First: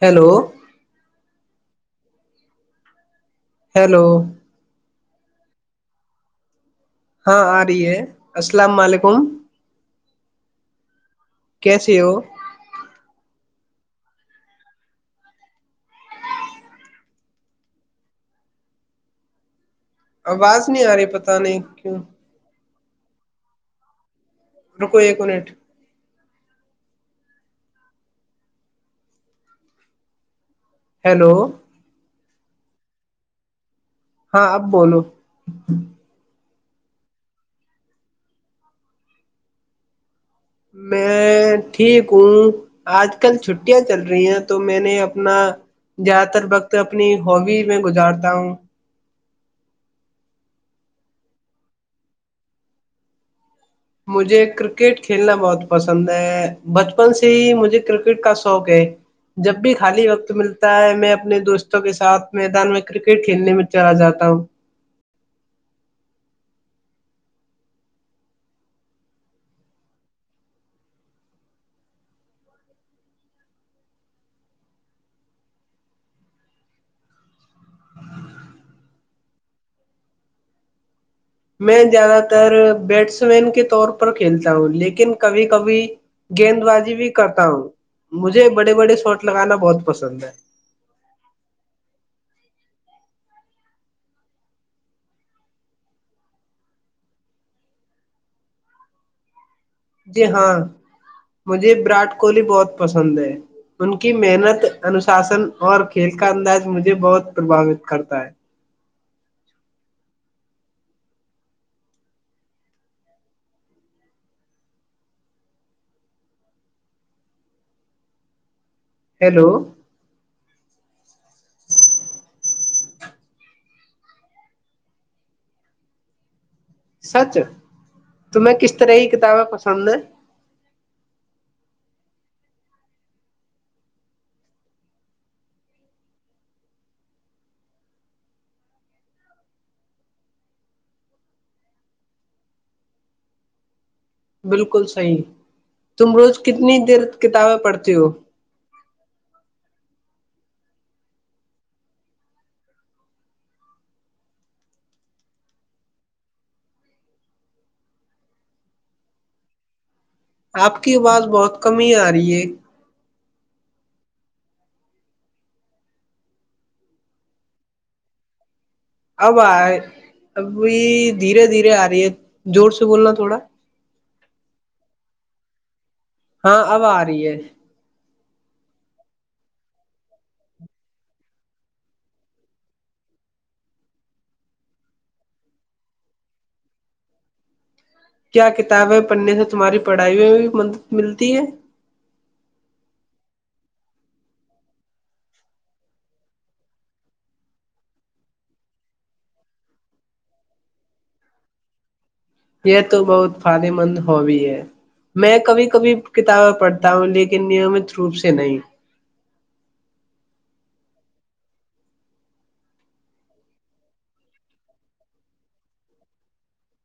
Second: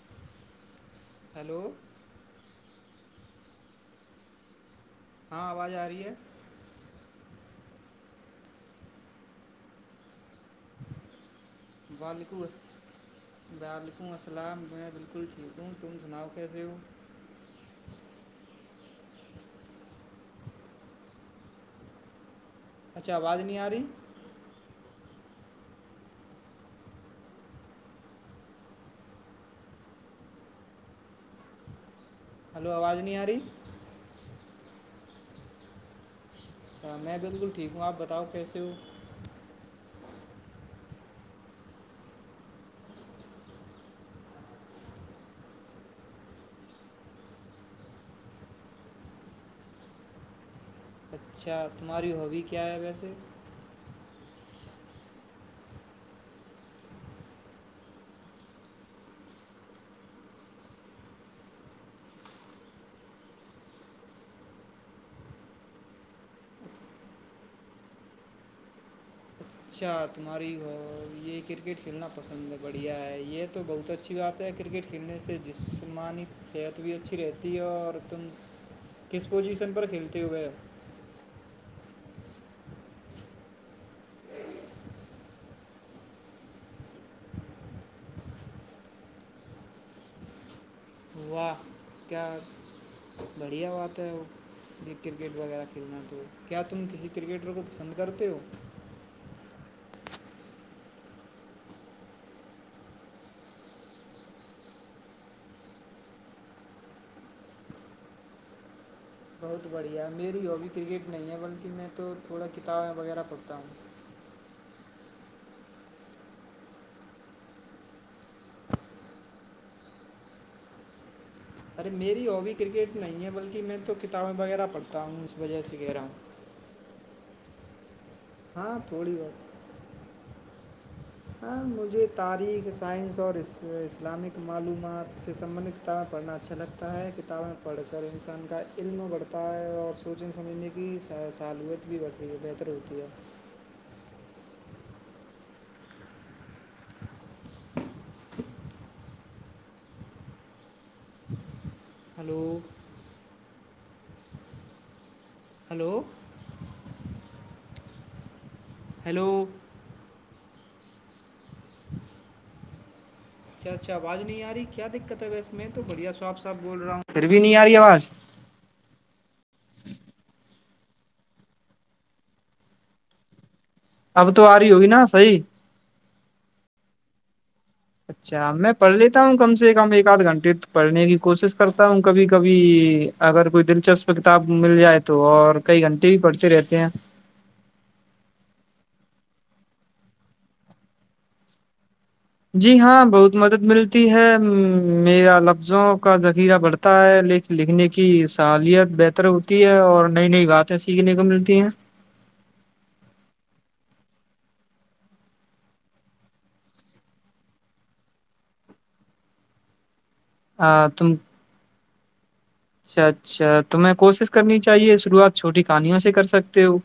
Hello hello hello کہاں آواز آ رہی ہے ہاں آ رہی ہے السلام علیکم کیسے ہو بالکس بال تم السلام میں بالکل ٹھیک ہوں تم سناؤ کیسے ہو آواز نہیں آ رہی پت نہیں کیوں اچھا آواز نہیں آ رہی کوئی نٹ ہیلو ہلو آواز نہیں آ رہی ہاں اب بولو اچھا میں بالکل ٹھیک ہوں آپ بتاؤ کیسے ہو میں ٹھیک ہوں آج کل چھٹیاں چل رہی ہیں تو میں نے اپنا زیادہ تر وقت اپنی ہبی میں گزارتا ہوں اچھا تمہاری ہابی کیا ہے ویسے مجھے کرکٹ کھیلنا بہت پسند ہے بچپن سے ہی مجھے کرکٹ کا شوق ہے جب بھی خالی وقت ملتا ہے میں اپنے دوستوں کے ساتھ میدان میں کرکٹ کھیلنے میں چلا جاتا ہوں اچھا تمہاری ہو یہ کرکٹ کھیلنا پسند ہے بڑھیا ہے یہ تو بہت اچھی بات ہے کرکٹ کھیلنے سے جسمانی صحت بھی اچھی رہتی ہے اور تم کس پوزیشن پر کھیلتے ہو گئے میں زیادہ تر بیٹس مین کے طور پر کھیلتا ہوں لیکن کبھی کبھی گیند بازی بھی کرتا ہوں مجھے بڑے بڑے شاٹ لگانا بہت پسند ہے واہ کیا بڑھیا بات ہے یہ کرکٹ وغیرہ کھیلنا تو کیا تم کسی کرکٹر کو پسند کرتے ہو جی ہاں مجھے وراٹ کوہلی بہت پسند ہے ان کی محنت انوشاسن اور کھیل کا انداز مجھے بہت پربھاوت کرتا ہے بہت بڑھیا ہے میری ہابی کرکٹ نہیں ہے بلکہ میں تو تھوڑا کتابیں وغیرہ پڑھتا ہوں ہیلو ارے میری ہابی کرکٹ نہیں ہے بلکہ میں تو کتابیں وغیرہ پڑھتا ہوں اس وجہ سے کہہ رہا ہوں سچ تمہیں کس ہاں طرح کی تھوڑی بہت کتابیں پسند ہیں ہاں مجھے تاریخ سائنس اور اسلامک معلومات سے سمبندھت کتابیں پڑھنا اچھا لگتا ہے کتابیں پڑھ کر انسان کا علم بڑھتا ہے اور سوچنے سمجھنے کی سالوت بھی بڑھتی ہے بہتر ہوتی ہے بالکل صحی تم روز کتنی دیر کتابیں پڑھتی ہو ہلو ہلو ہیلو آپ کی آواز بہت کم ہی آ رہی ہے اچھا اچھا آواز نہیں آ رہی کیا دقت ہے وس میں تو بڑھیا صو آپ صاحب بول رہا ہوں گھر بھی نہیں آ رہی آواز اب آ ابھی دھیرے دھیرے آ رہی ہے زور سے بولنا تھوڑا اب تو آ رہی ہوگی نا صی ہاں اب آ رہی ہے اچھا میں پڑھ لیتا ہوں کم سے کم ایک آدھ گھنٹے پڑھنے کی کوشش کرتا ہوں کبھی کبھی اگر کوئی دلچسپ کتاب مل جائے تو اور کئی گھنٹے بھی پڑھتے رہتے ہیں کیا کتابیں پڑھنے سے تمہاری پڑھائی میں بھی مدد ملتی ہے جی ہاں بہت مدد ملتی ہے میرا لفظوں کا ذخیرہ بڑھتا ہے ل لکھنے کی صلاحت بہتر ہوتی ہے اور نئی نئی باتیں سیکھنے کو ملتی ہیں یہ تو بہت فائدے مند ہابی ہے میں کبھی کبھی کتابیں پڑھتا ہوں لیکن نیمت روپ سے نہیں ہاں تم اچھا اچھا تو میںیں کوشش کرنی چاہیے شروعات چھوٹی کہانیوں سے کر سکتے ہو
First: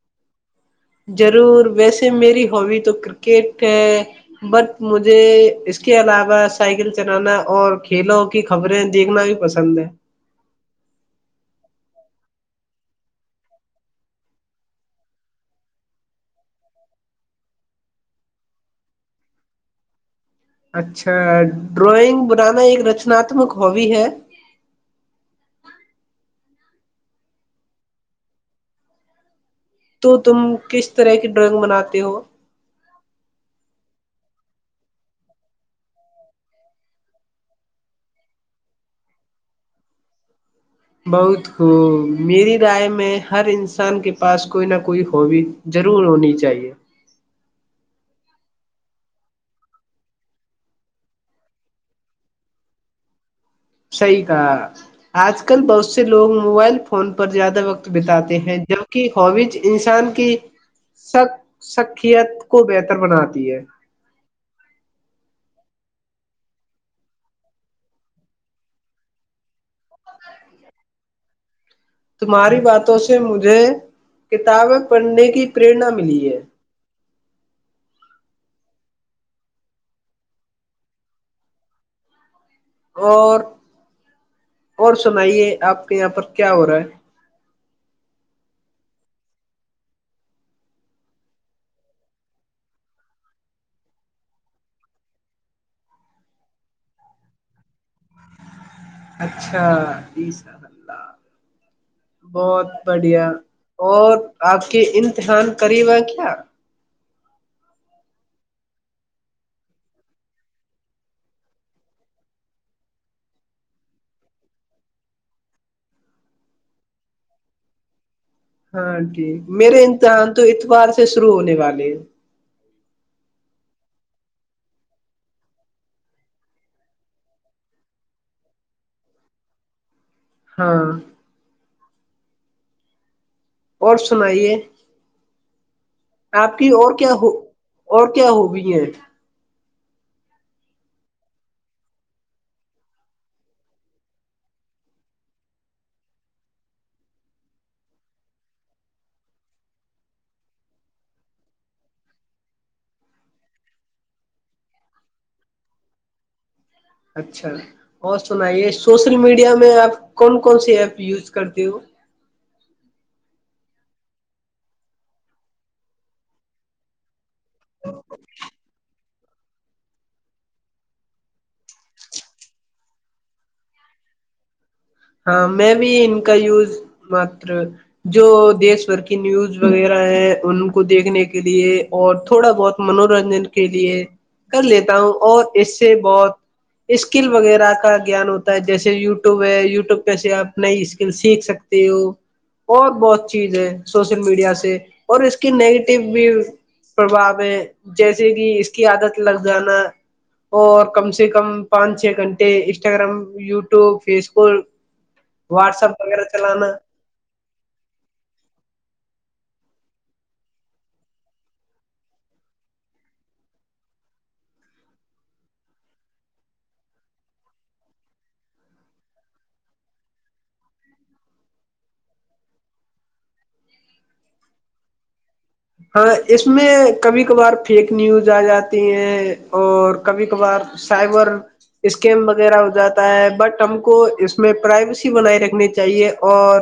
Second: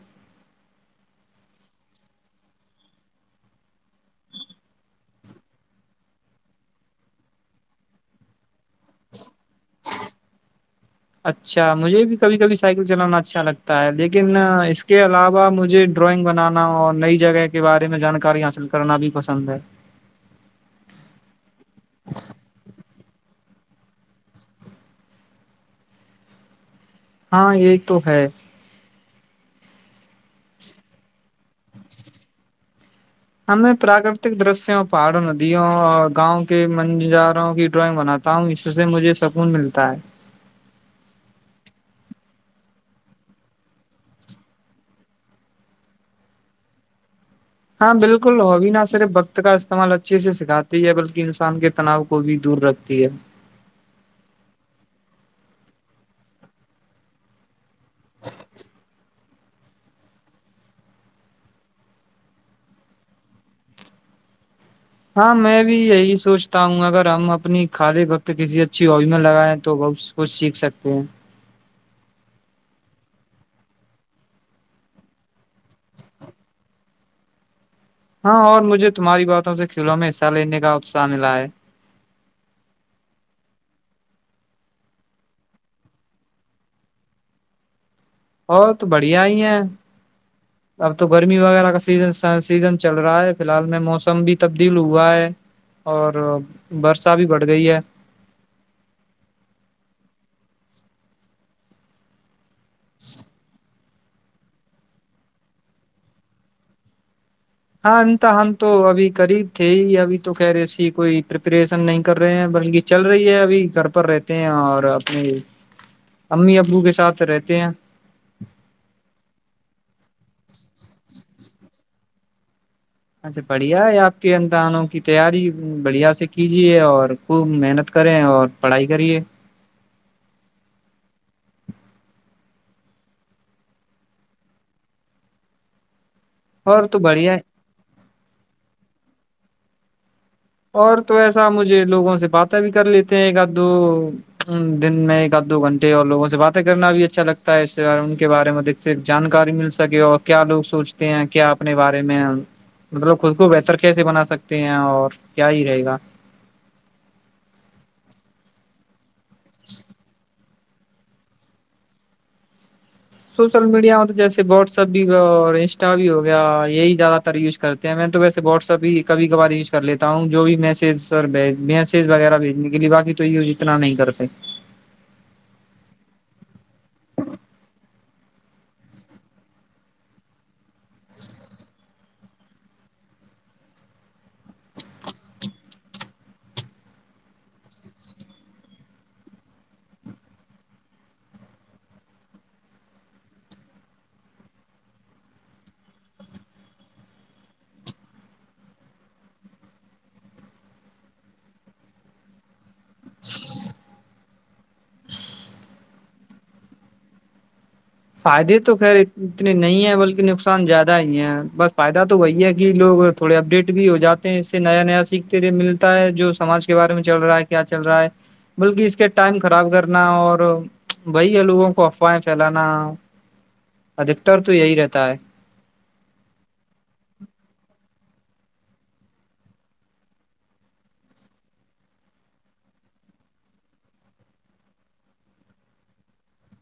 ضرور ویسے میری ہابی تو کرکٹ ہے بٹ مجھے اس کے علاوہ سائیکل چلانا اور کھیلوں کی خبریں دیکھنا بھی پسند ہے اچھا مجھے بھی کبھی کبھی سائیکل چلانا اچھا لگتا ہے لیکن اس کے علاوہ مجھے ڈرائنگ بنانا اور نئی جگہ کے بارے میں جانکاری حاصل کرنا بھی پسند ہے اچھا ڈرائنگ بنانا ایک رچناتمک ہابی ہے ہاں یہ تو ہے تو تم کس طرح کی ڈرائنگ بناتے ہو ہاں میں پراکرتک درشیوں پہاڑوں ندیوں اور گاؤں کے منجاروں کی ڈرائنگ بناتا ہوں اس سے مجھے سکون ملتا ہے بہت خ میری رائے میں ہر انسان کے پاس کوئی نہ کوئی ہوبی ضرور ہونی چاہیے ہاں بالکل ہووی نہ صرف وقت کا استعمال اچھے سے سکھاتی ہے بلکہ انسان کے تناؤ کو بھی دور رکھتی ہے صحیح کہا آج کل بہت سے لوگ موبائل فون پر زیادہ وقت بتاتے ہیں جبک خووج انسان کی سیت کو بہتر بناتی ہے ہاں میں بھی یہی سوچتا ہوں اگر ہم اپنی خالی وقت کسی اچھی وج میں لگائیں تو بہت کچھ سیکھ سکتے ہیں تمہاری باتوں سے مجھے کتابیں پڑھنے کی پررنا ملی ہے ہاں اور مجھے تمہاری باتوں سے کھیلوں میں حصہ لینے کا اتساہ ملا ہے اور اور سنائیے آپ کے یہاں پر کیا ہو رہا ہے بہت بڑھیا ہی ہیں اب تو گرمی وغیرہ کا سیز سیزن چل رہا ہے فی الحال میں موسم بھی تبدیل ہوا ہے اور برسا بھی بڑھ گئی ہے اچھای بہت بڑھیا اور آپ کے امتحان قریبا کیا ہاں انت ہم تو ابھی قریب تھے ہی ابھی تو کہہ رہے س کوئی پپریشن نہیں کر رہے ہیں بلکہ چل رہی ہے ابھی گھر پر رہتے ہیں اور اپنے امی ابو کے ساتھ رہتے ہیں ہاں جٹھ میرے امتحان تو اتوار سے شروع ہونے والے ہیں اچھا بڑھیا ہے آپ کے اندانوں کی تیاری بڑھیا سے کیجے اور خوب محنت کریں اور پڑھائی کریے ہاں اور سنائیے آپ کی اور تو کیا ہو بڑھیا اور کیا ہوگئی ہے اور تو ایسا مجھے لوگوں سے باتیں بھی کر لیتے ہیں ایک آدھ دو دن میں ایک آدھ دو گھنٹے اور لوگوں سے باتیں کرنا بھی اچھا لگتا ہے اس ان کے بارے میں دھ سے جانکاری مل سکے اور کیا لوگ سوچتے ہیں کیا اپنے بارے میں مطلب خود کو بہتر کیسے بنا سکتے ہیں اور کیا ہی رہے گا اچھا اور سنائیے سوشل میڈیا میں آپ کون کون سی ایپ یوز کرتے ہو سوشل میڈیا میں تو جیسے واٹس ایپ بھی ہو اور انسٹا بھی ہو گیا یہی زیادہ یز کرتے ہیں میں تو ویسےٹسپ ہی کبھی کبھار یوز کر لیتا ہوں جو بھی میسج س میسج وغیرہ بھیجنے کے لیے باقی تو یوز اتنا نہیں کر پ ہاں میں بھی ان کا یوز مات جو دیش بھر کی نیوز وغیرہ ہے ان کو دیکھنے کے لیے اور تھوڑا بہت منورنجن کے لیے کر لیتا ہوں اور اس سے بہت اسکل وغیرہ کا گیان ہوتا ہے جیسے یوٹیوب ہے ی وب پہ سے آپ نئی اسکل سیکھ سکتے ہو اور بہت چیز ہے سوشل میڈیا سے اور اس کی نگیٹو بھی پربھؤ ہے جیسے کہ اس کی عادت لگ جانا اور کم سے کم پانچ چھ گھنٹے Instagram YouTube Facebook WhatsApp وغیرہ چلانا فائدے تو خیر اتنے نہیں ہیں بلکہ نقصان زیادہ ہی ہیں بس فائدہ تو وہی ہے کہ لوگ تھوڑے اپڈیٹ بھی ہو جاتے ہیں اس سے نیا نیا سیکھتےئے ملتا ہے جو سماج کے بارے میں چل رہا ہے کیا چل رہا ہے بلکہ اس کے ٹائم خراب کرنا اور وہی ہے لوگوں کو افواہیں پھیلانا ادھکتر تو یہی رہتا ہے ہاں اس میں کبھی کبھار فیک نیوز آ جاتی ہیں اور کبھی کبھار سائبر اسکیم وغیرہ ہو جاتا ہے بٹ ہم کو اس میں پرائیویسی بنائی رکھنی چاہیے اور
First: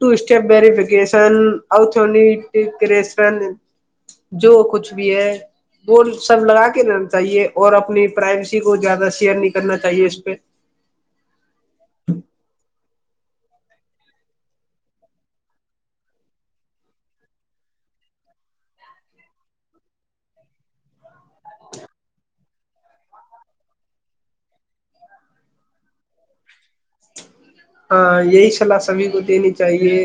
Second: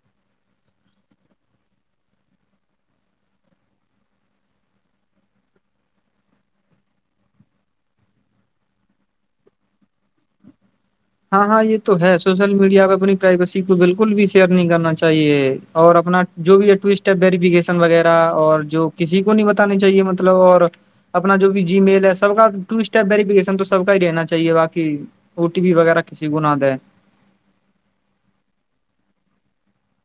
ٹو اسٹیپ ویریفکیشن جو کچھ بھی ہے وہ سب لگا کے لینا چاہیے اور اپنی پرائویسی کو زیادہ شیئر نہیں کرنا چاہیے اس پہ ہاں ہاں یہ تو ہے سوشل میڈیا پہ اپنی پرائیویسی کو بالکل بھی شیئر نہیں کرنا چاہیے اور اپنا جو بھی ٹو اسٹیپ ویریفکیشن وغیرہ اور جو کسی کو نہیں بتانا چاہیے مطلب اور اپنا جو بھی جی میل ہے سب کا ٹو اسٹیپ ویریفکیشن تو سب کا ہی رہنا چاہیے باقی او ٹی پی وغیرہ کسی کو نہ دیں ہاں یہی صلاح سبھی کو دینی چاہیے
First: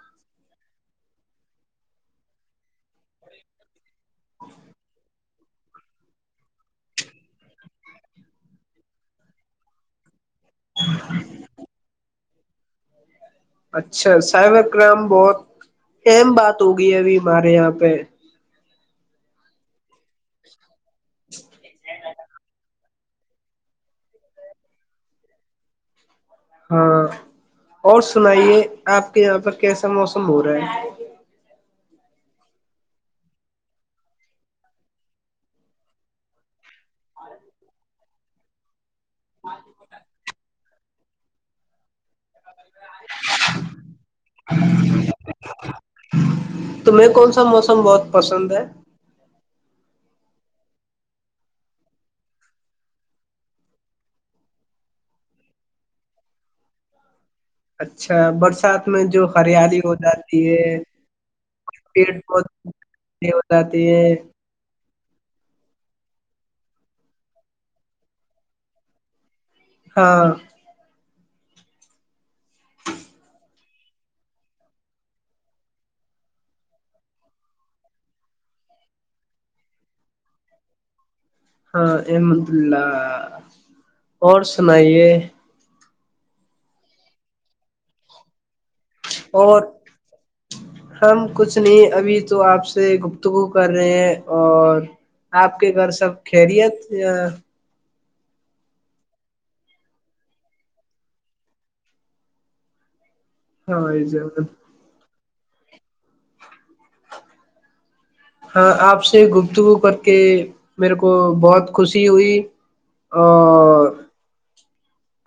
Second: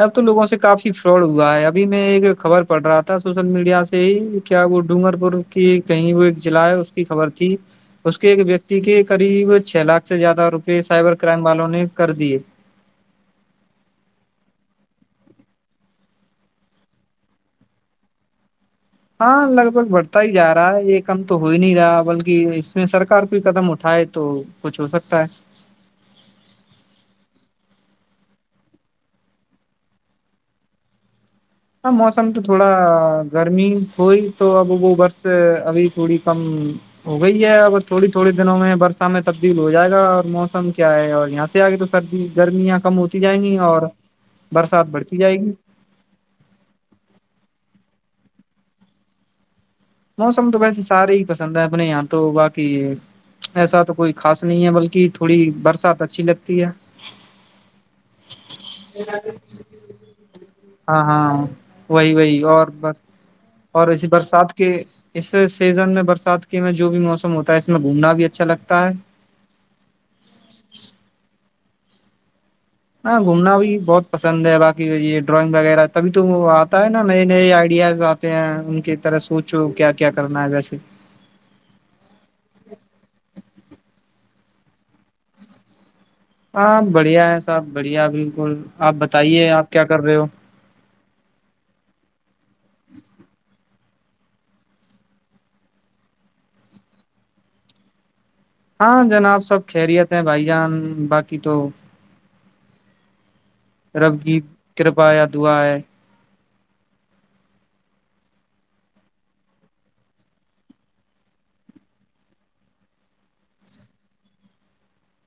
اب تو لوگوں سے کافی فراڈ ہوا ہے ابھی میں ایک خبر پڑ رہا تھا سوشل میڈیا سے ہی کیا وہ ڈونگگر پور کی کہیں وہ ایک جضلع ہے اس کی خبر تھی اس کے ایک ویکتی کے قریب چھ لاکھ زیادہ روپئے سائبر کرائم والوں نے کر دیے اچھا سائبر کرائم بہت اہم بات ہوگی ابھی ہمارے یہاں پہ ہاں لگ بھگ بڑھتا ہی جا رہا ہے ایک کم تو ہو ہی نہیں رہا بلکہ اس میں سرکار کوئی قدم اٹھائے تو کچھ ہو سکتا ہے ہاں اور سنائیے آپ کے یہاں پر کیسا موسم ہو رہا ہے ہاں موسم تو تھوڑا گرمی ہوئی تو اب وہ برس ابھی تھوڑی کم ہو گئی ہے اب تھوڑی تھوڑے دنوں میں برس میں تبدیل ہو جائے گا اور موسم کیا ہے اور یہاں سے آگے تو سردی گرمیاں کم ہوتی جائیں گی اور برسات بڑھتی جائے گی تمہیں کون سا موسم بہت پسند ہے موسم تو ویسے سارے ہی پسند ہیں اپنے یہاں تو باقی ایسا تو کوئی خاص نہیں ہے بلکہ تھوڑی برسات اچھی لگتی ہے اچھا برسات میں جو ہریالی ہو جاتی ہے ہاں ہاں پیڑ وہی وہی بت اور بس ہو جاتی اور اس ہے برسات کے اس سیزن میں برسات کے جو بھی موسم ہوتا ہے اس میں گھومنا بھی اچھا لگتا ہے ہاں [unintelligible] ہاں گھومنا بھی بہت پسند ہے باقی یہ ڈرائنگ وغیرہ تبھی تو وہ آتا ہے نا نئے نئے آئیڈیاز آتے ہیں ان کی طرح سوچو کیا کیا کرنا ہے ویسے ہاں احمد اللہ اور سنائیے ہاں بڑھیا ہے صاحب بڑھیا بلکل اور ہم کچھ نہیں ابھی تو آپ سے گفتگو کر رہے ہیں۔ اور آپ کے گھر سب خیریت؟ ہاں جناب سب خریت ہیں بھائی جان، باقی تو ہاں بھائی رب کی جان، کرپا یا دعا ہے ہاں آپ سے گفتگو کر کے میرے کو بہت خوشی ہوئی اور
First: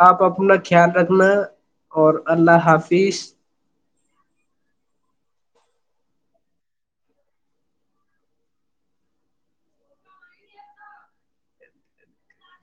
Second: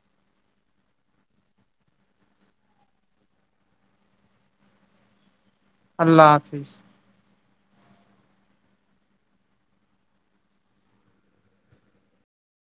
آپ اپنا خیال رکھنا اور اللہ حافظ اللہ حافظ